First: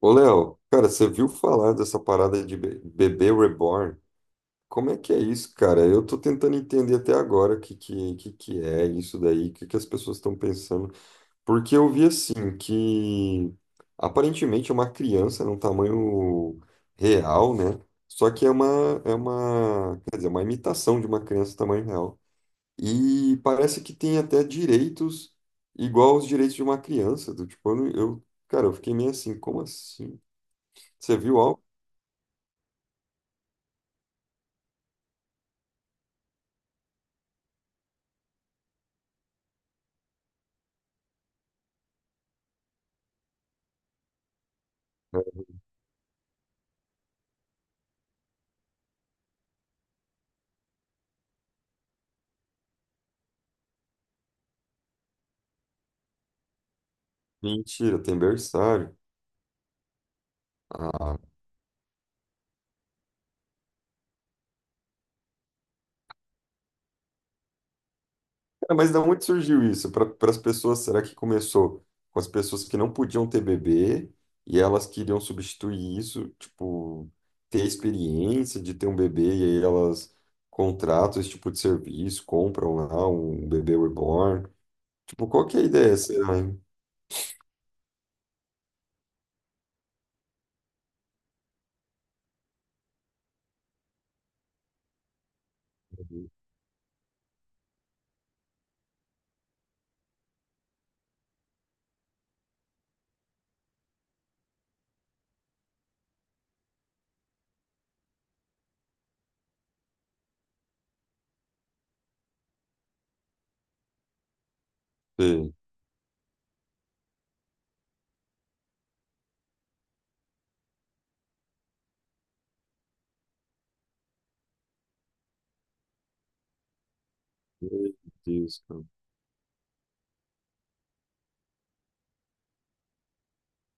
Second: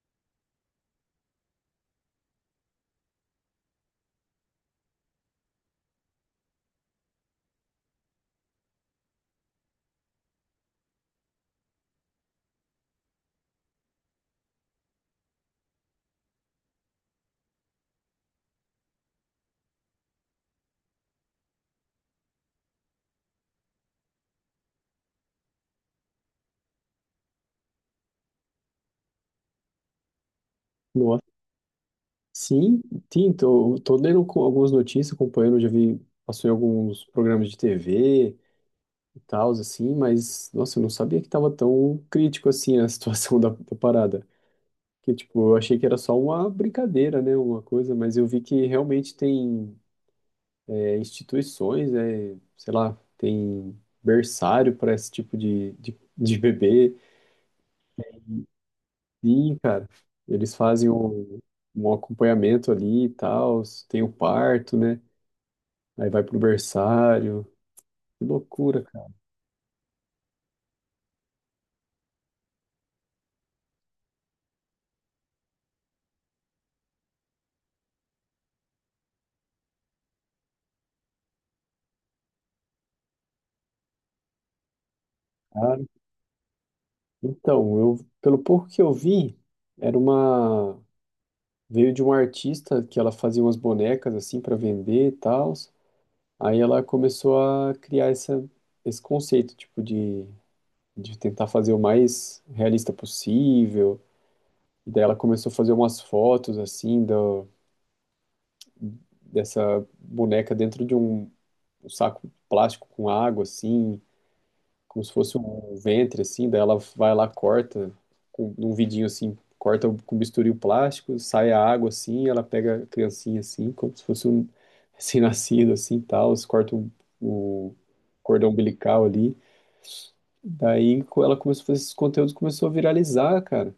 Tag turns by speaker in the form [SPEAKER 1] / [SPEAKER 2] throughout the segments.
[SPEAKER 1] Ô, Léo, cara, você viu falar dessa parada de bebê reborn? Como é que é isso, cara? Eu tô tentando entender até agora o que é isso daí, o que, que as pessoas estão pensando. Porque eu vi assim que aparentemente é uma criança num tamanho real, né? Só que é uma, quer dizer, é uma imitação de uma criança tamanho real. E parece que tem até direitos igual aos direitos de uma criança. Do, tipo, eu, não- eu- cara, eu fiquei meio assim, como assim? Você
[SPEAKER 2] Nossa,
[SPEAKER 1] viu algo?
[SPEAKER 2] sim, sim, tô lendo algumas notícias, acompanhando, já vi, passou em alguns programas de TV e tal, assim, mas, nossa, eu não sabia que tava tão crítico assim a situação da parada. Que, tipo, eu achei que era só uma brincadeira, né, uma coisa, mas eu vi que realmente tem instituições, sei lá, tem berçário para esse tipo de bebê.
[SPEAKER 1] Mentira, tem berçário.
[SPEAKER 2] Sim, cara, eles fazem
[SPEAKER 1] Ah,
[SPEAKER 2] um, um acompanhamento ali e tal, tem o parto, né? Aí vai pro berçário. Que
[SPEAKER 1] cara,
[SPEAKER 2] loucura,
[SPEAKER 1] mas da onde surgiu isso? Para as pessoas, será que começou com as pessoas que não podiam ter bebê e elas queriam substituir isso, tipo, ter a experiência de ter um bebê e aí elas contratam esse tipo de serviço, compram lá um bebê reborn. Tipo, qual que é a
[SPEAKER 2] cara.
[SPEAKER 1] ideia, será, hein?
[SPEAKER 2] Então, eu, pelo pouco que eu vi, era uma. Veio de uma artista que ela fazia umas bonecas assim para vender e tal. Aí ela começou a criar essa, esse conceito, tipo, de tentar fazer o mais realista possível. E daí ela começou a fazer umas fotos assim dessa boneca dentro de um saco plástico com água, assim. Como se fosse
[SPEAKER 1] Sim.
[SPEAKER 2] um ventre, assim, daí ela vai lá, corta, com num vidinho assim, corta com bisturi o plástico, sai a água assim, ela pega a criancinha assim, como se fosse um recém-nascido, assim, tal, corta o
[SPEAKER 1] Meu
[SPEAKER 2] cordão
[SPEAKER 1] Deus, cara.
[SPEAKER 2] umbilical ali. Daí ela começou a fazer esses conteúdos, começou a viralizar, cara,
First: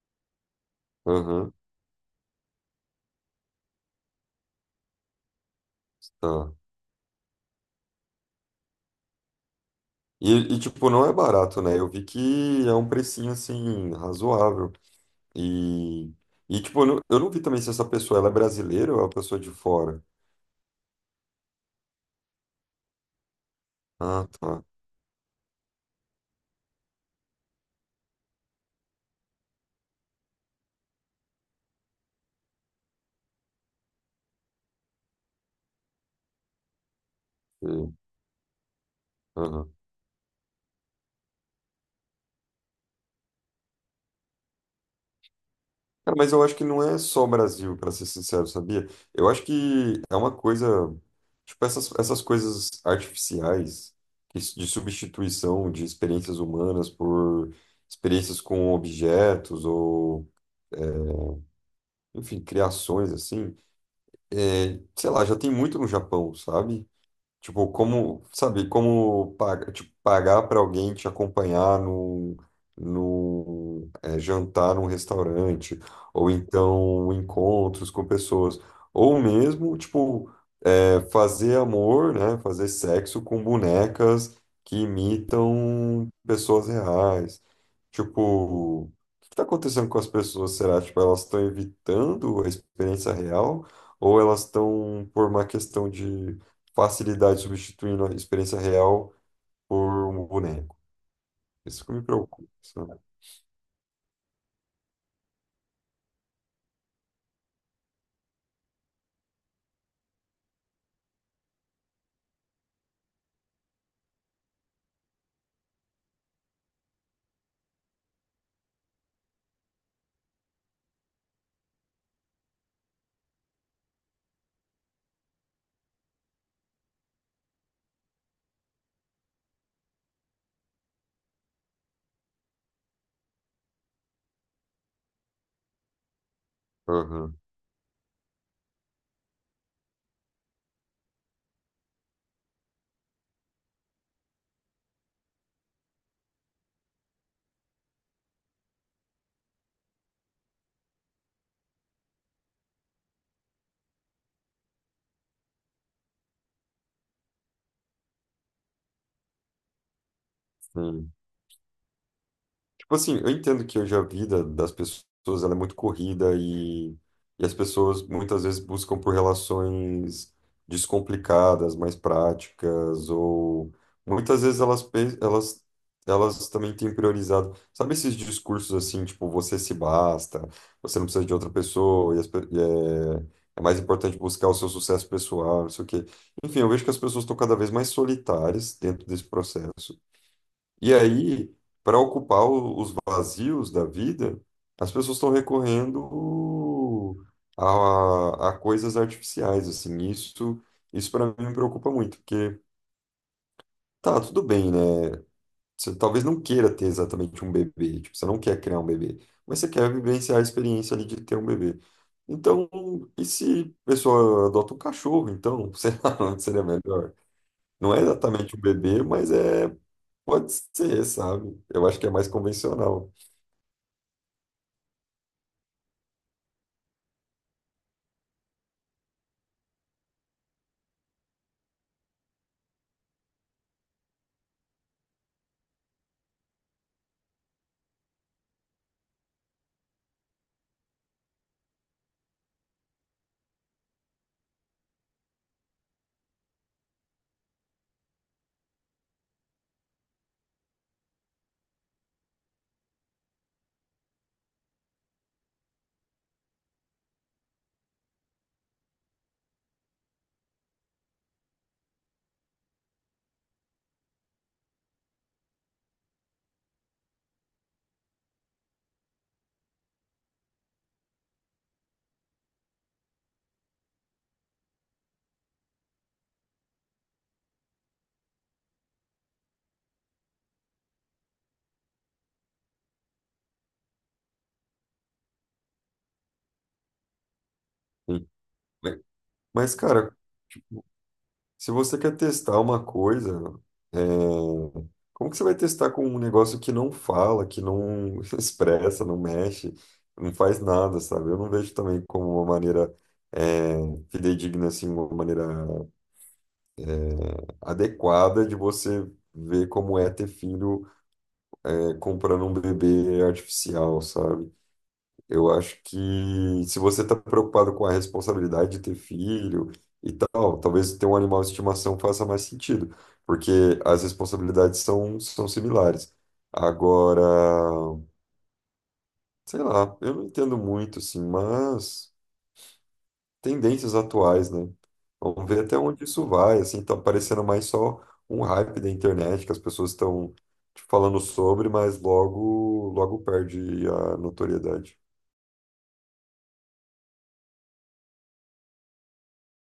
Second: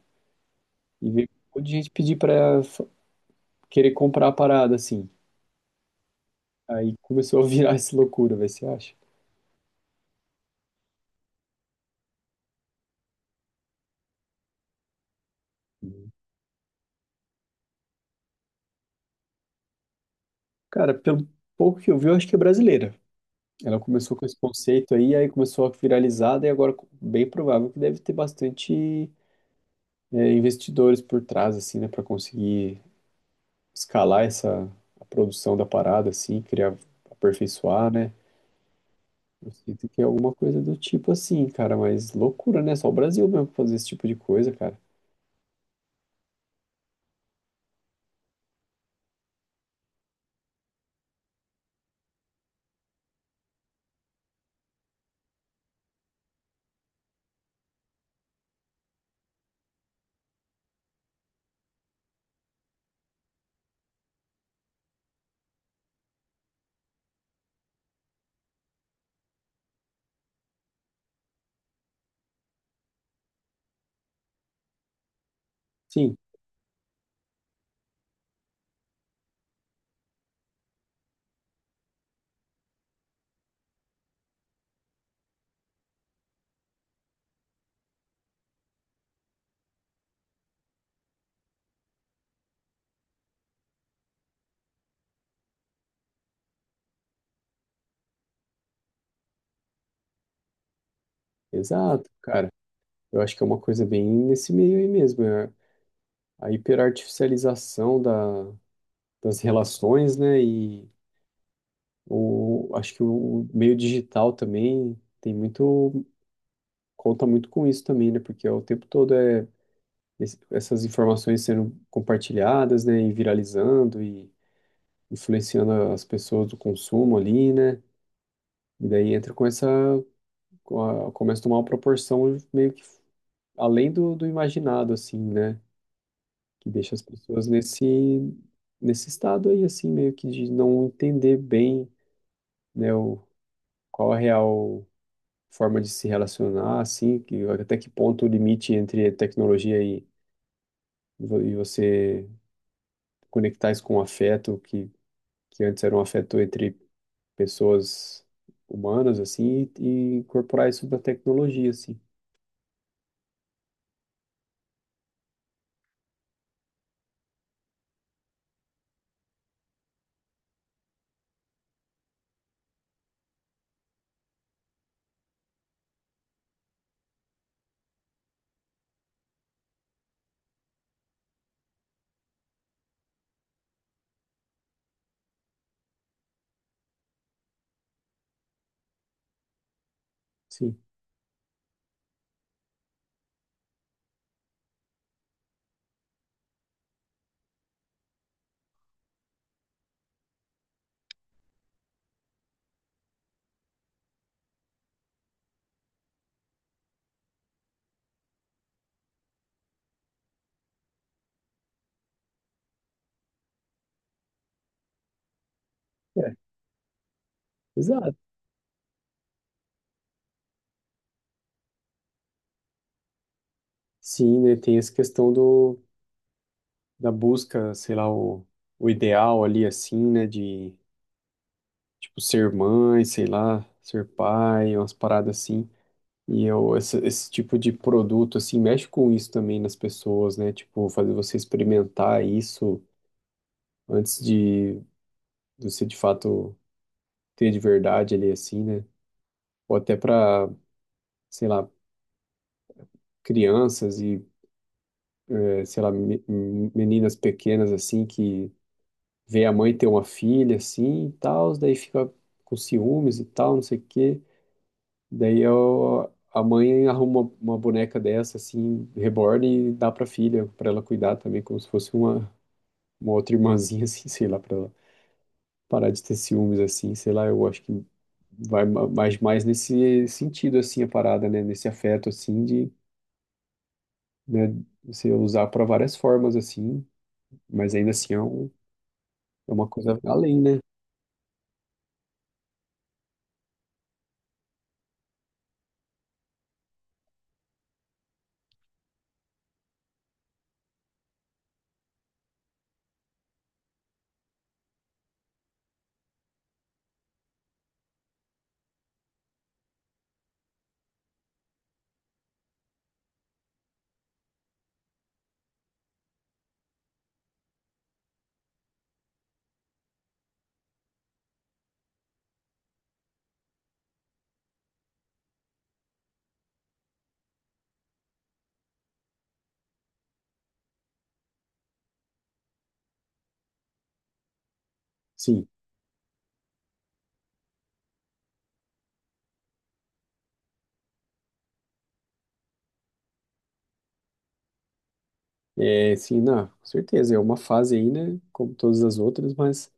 [SPEAKER 2] e veio
[SPEAKER 1] Aham,
[SPEAKER 2] um monte de gente pedir querer comprar a parada, assim.
[SPEAKER 1] tá.
[SPEAKER 2] Aí começou a virar essa loucura, vai, você acha?
[SPEAKER 1] E, tipo, não é barato, né? Eu vi que é um precinho, assim, razoável. E, e tipo, eu não vi também se essa pessoa ela é brasileira ou é uma pessoa de fora.
[SPEAKER 2] Cara, pelo pouco que eu vi, eu acho que é brasileira. Ela começou com
[SPEAKER 1] Ah,
[SPEAKER 2] esse
[SPEAKER 1] tá.
[SPEAKER 2] conceito aí, aí começou a viralizar, e agora bem provável que deve ter bastante investidores por trás, assim, né, para conseguir escalar essa a produção da parada, assim, criar, aperfeiçoar,
[SPEAKER 1] Sei.
[SPEAKER 2] né? Eu
[SPEAKER 1] Aham.
[SPEAKER 2] sinto que é alguma coisa do tipo assim, cara, mas loucura, né? Só o Brasil mesmo pra fazer esse tipo de coisa, cara.
[SPEAKER 1] Cara, mas eu acho que não é só o Brasil, para ser sincero, sabia? Eu acho que é uma coisa, tipo, essas coisas artificiais de substituição de experiências humanas por experiências com objetos ou, enfim, criações assim. É, sei lá, já tem muito no Japão, sabe? Tipo, como, sabe, como pagar, tipo, pagar para alguém te acompanhar num, jantar num restaurante,
[SPEAKER 2] Sim,
[SPEAKER 1] ou então encontros com pessoas, ou mesmo, tipo, é fazer amor, né? Fazer sexo com bonecas que imitam pessoas reais. Tipo, o que está acontecendo com as pessoas? Será? Tipo, elas estão evitando a experiência real ou elas estão, por uma questão de facilidade, substituindo a experiência real por um boneco? Isso que me
[SPEAKER 2] exato,
[SPEAKER 1] preocupa,
[SPEAKER 2] cara.
[SPEAKER 1] sabe?
[SPEAKER 2] Eu acho que é uma coisa bem nesse meio aí mesmo, é a hiperartificialização das relações, né? E o, acho que o meio digital também tem muito, conta muito com isso também, né? Porque o tempo todo é essas informações sendo compartilhadas, né? E viralizando e influenciando as pessoas do consumo ali, né? E daí entra com essa, começa a tomar uma proporção meio que além do imaginado, assim, né? Que deixa as
[SPEAKER 1] Aham,
[SPEAKER 2] pessoas nesse, nesse estado aí, assim, meio que de não entender bem, né? O, qual é a real forma de se relacionar, assim, que até que ponto o limite entre tecnologia e, e você conectar isso com afeto, que antes era um afeto entre pessoas humanas, assim, e incorporar isso da
[SPEAKER 1] sim.
[SPEAKER 2] tecnologia, assim.
[SPEAKER 1] Tipo assim, eu entendo que hoje a vida das pessoas ela é muito corrida e as pessoas muitas vezes buscam por relações descomplicadas, mais práticas, ou muitas vezes elas, elas também têm priorizado. Sabe esses discursos assim, tipo, você se basta, você não precisa de outra pessoa, e, as pe- e é, é mais importante buscar o seu sucesso pessoal, não sei o quê. Enfim, eu vejo que as pessoas estão cada vez mais solitárias dentro desse processo.
[SPEAKER 2] Sim.
[SPEAKER 1] E aí, para ocupar os vazios da vida, as pessoas estão recorrendo a coisas artificiais, assim. Isso, isso para mim me preocupa muito, porque tá, tudo bem, né? Você talvez não queira ter exatamente um bebê, tipo, você não quer criar um bebê, mas você quer vivenciar a experiência ali de ter um bebê. Então, e se a pessoa adota um cachorro, então, sei lá,
[SPEAKER 2] É,
[SPEAKER 1] não seria melhor? Não é
[SPEAKER 2] exato.
[SPEAKER 1] exatamente um bebê, mas é, pode ser, sabe? Eu acho que é mais convencional.
[SPEAKER 2] Sim, né, tem essa questão do, da busca, sei lá, o ideal ali, assim, né, de, tipo, ser mãe, sei lá, ser pai, umas paradas assim, e eu, esse tipo de produto, assim, mexe com isso também nas pessoas, né? Tipo, fazer você experimentar isso antes de você, de fato, ter de verdade ali, assim, né? Ou até para, sei lá, crianças e, eh, sei lá, meninas pequenas, assim, que vê a mãe ter uma filha, assim, e tal, daí fica com ciúmes e tal, não sei o quê. Daí eu, a mãe arruma uma boneca dessa, assim, reborn e dá pra filha, pra ela cuidar também, como se fosse uma outra irmãzinha, assim, sei lá, pra ela parar de ter ciúmes, assim, sei lá, eu acho que vai mais nesse sentido, assim, a parada, né? Nesse afeto, assim, de, né, você usar para várias formas, assim, mas ainda assim é,
[SPEAKER 1] Sim.
[SPEAKER 2] um,
[SPEAKER 1] Mas,
[SPEAKER 2] é uma
[SPEAKER 1] mas,
[SPEAKER 2] coisa
[SPEAKER 1] cara,
[SPEAKER 2] além, né?
[SPEAKER 1] se você quer testar uma coisa, é, como que você vai testar com um negócio que não fala, que não expressa, não mexe, não faz nada, sabe? Eu não vejo também como uma maneira é, fidedigna, assim, uma maneira adequada de você ver como é ter filho é, comprando um bebê artificial, sabe? Eu acho que se você está preocupado com a responsabilidade de ter filho e tal, talvez ter um animal de estimação faça mais sentido, porque as responsabilidades são similares. Agora, sei lá, eu não entendo muito, assim, mas tendências atuais, né?
[SPEAKER 2] Sim,
[SPEAKER 1] Vamos ver até onde isso vai, assim, tá parecendo mais só um hype da internet que as pessoas estão falando sobre, mas logo, logo perde a notoriedade.
[SPEAKER 2] é, sim, não, com certeza, é uma fase aí, né? Como todas as outras, mas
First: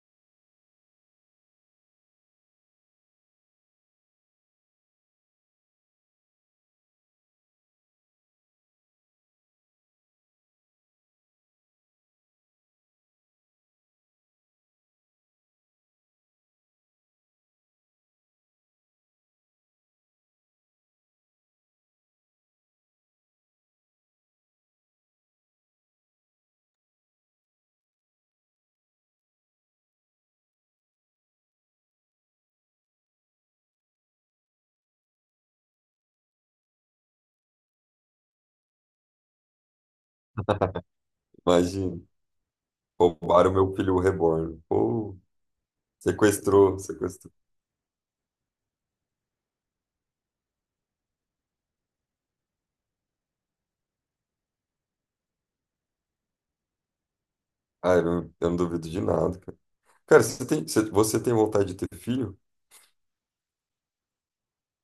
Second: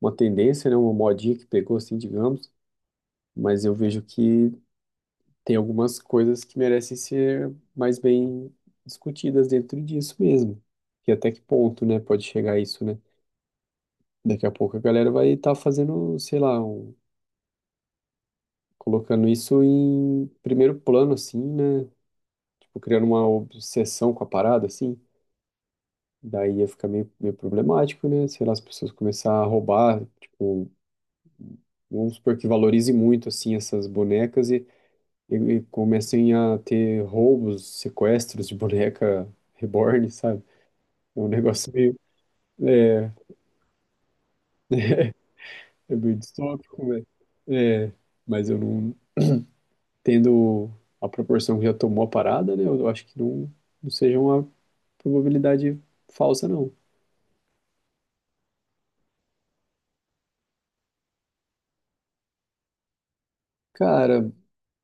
[SPEAKER 2] uma tendência, né? Uma modinha que pegou, assim, digamos, mas eu vejo que tem algumas coisas que merecem ser mais bem discutidas dentro disso mesmo. E até que ponto, né, pode chegar isso, né? Daqui a pouco a galera vai estar fazendo, sei lá, colocando isso em primeiro plano, assim, né? Tipo, criando uma obsessão com a parada, assim. Daí ia ficar meio, meio problemático, né? Sei lá, as pessoas começar a roubar, tipo, vamos supor que valorize muito, assim, essas bonecas e comecem a ter roubos, sequestros de boneca reborn, sabe? É um negócio meio,
[SPEAKER 1] Imagina.
[SPEAKER 2] é,
[SPEAKER 1] Roubaram meu filho reborn. Pô,
[SPEAKER 2] é meio
[SPEAKER 1] sequestrou,
[SPEAKER 2] distópico, né?
[SPEAKER 1] sequestrou.
[SPEAKER 2] É, mas eu não tendo a proporção que já tomou a parada, né? Eu acho que não, não seja uma probabilidade falsa, não.
[SPEAKER 1] Ah, eu não duvido de nada, cara. Cara, você tem vontade de ter filho?
[SPEAKER 2] Cara,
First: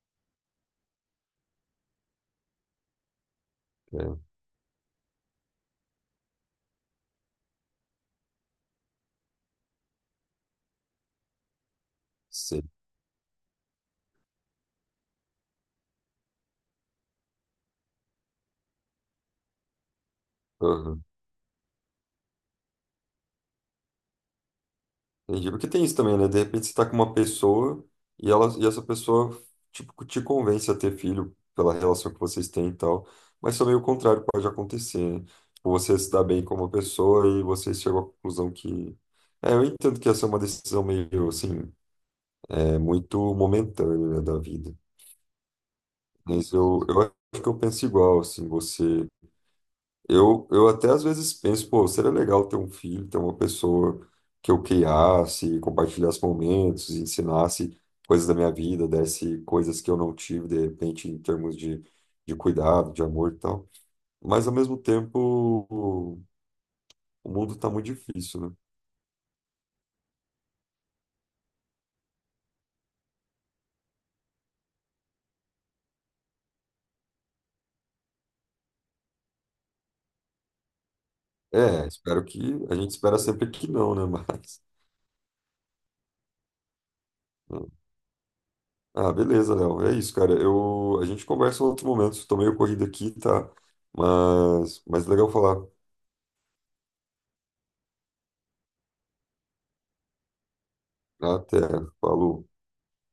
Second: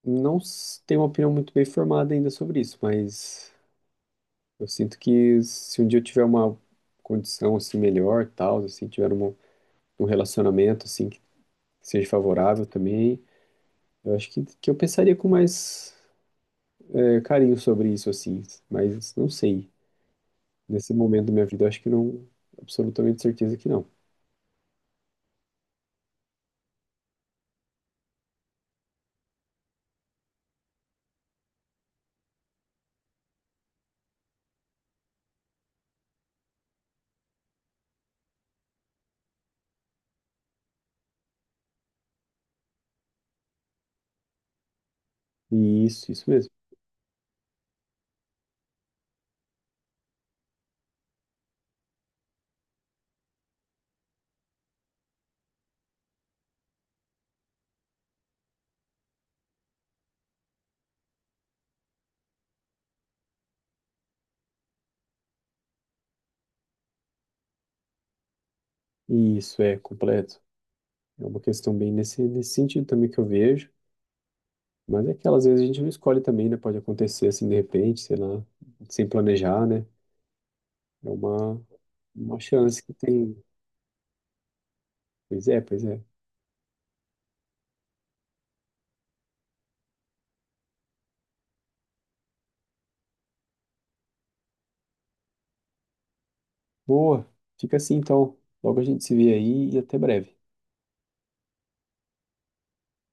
[SPEAKER 2] não s- tenho uma opinião muito bem formada ainda sobre isso, mas
[SPEAKER 1] É,
[SPEAKER 2] eu sinto que se um dia eu tiver uma condição assim melhor, tal, assim, tiver um, um relacionamento assim que seja
[SPEAKER 1] sei.
[SPEAKER 2] favorável também, eu acho que eu pensaria com mais é, carinho sobre isso, assim, mas não sei. Nesse
[SPEAKER 1] Aham.
[SPEAKER 2] momento da minha vida, eu acho que não, absolutamente certeza que não.
[SPEAKER 1] Entendi. Porque tem isso também, né? De repente você tá com uma pessoa e essa pessoa, tipo, te convence a ter filho pela relação que vocês têm e tal. Mas também o contrário pode acontecer, né? Tipo, você se dá bem com uma pessoa e você chegou à conclusão que... É, eu entendo que essa é uma decisão meio, assim, é muito momentânea, né, da vida.
[SPEAKER 2] E isso mesmo.
[SPEAKER 1] Mas eu acho que eu penso igual, assim, você. Eu até às vezes penso, pô, seria legal ter um filho, ter uma pessoa que eu criasse, compartilhasse momentos, ensinasse coisas da minha vida, desse coisas que eu não tive, de repente, em termos de cuidado, de amor e tal. Mas ao mesmo tempo, o mundo tá muito difícil, né?
[SPEAKER 2] E isso é completo. É uma questão bem nesse, nesse sentido também que eu vejo. Mas é que às vezes a gente não escolhe também, né? Pode acontecer assim de repente, sei lá, sem planejar, né? É
[SPEAKER 1] É, espero
[SPEAKER 2] uma
[SPEAKER 1] que. A
[SPEAKER 2] chance
[SPEAKER 1] gente
[SPEAKER 2] que
[SPEAKER 1] espera
[SPEAKER 2] tem.
[SPEAKER 1] sempre que não, né?
[SPEAKER 2] Pois é, pois é.
[SPEAKER 1] Mas. Ah, beleza, Léo. É isso, cara. Eu, a gente conversa em outro momento. Estou meio corrido aqui, tá? Mas legal falar.
[SPEAKER 2] Boa. Fica assim então. Logo a gente se vê aí e até breve.
[SPEAKER 1] Até. Falou.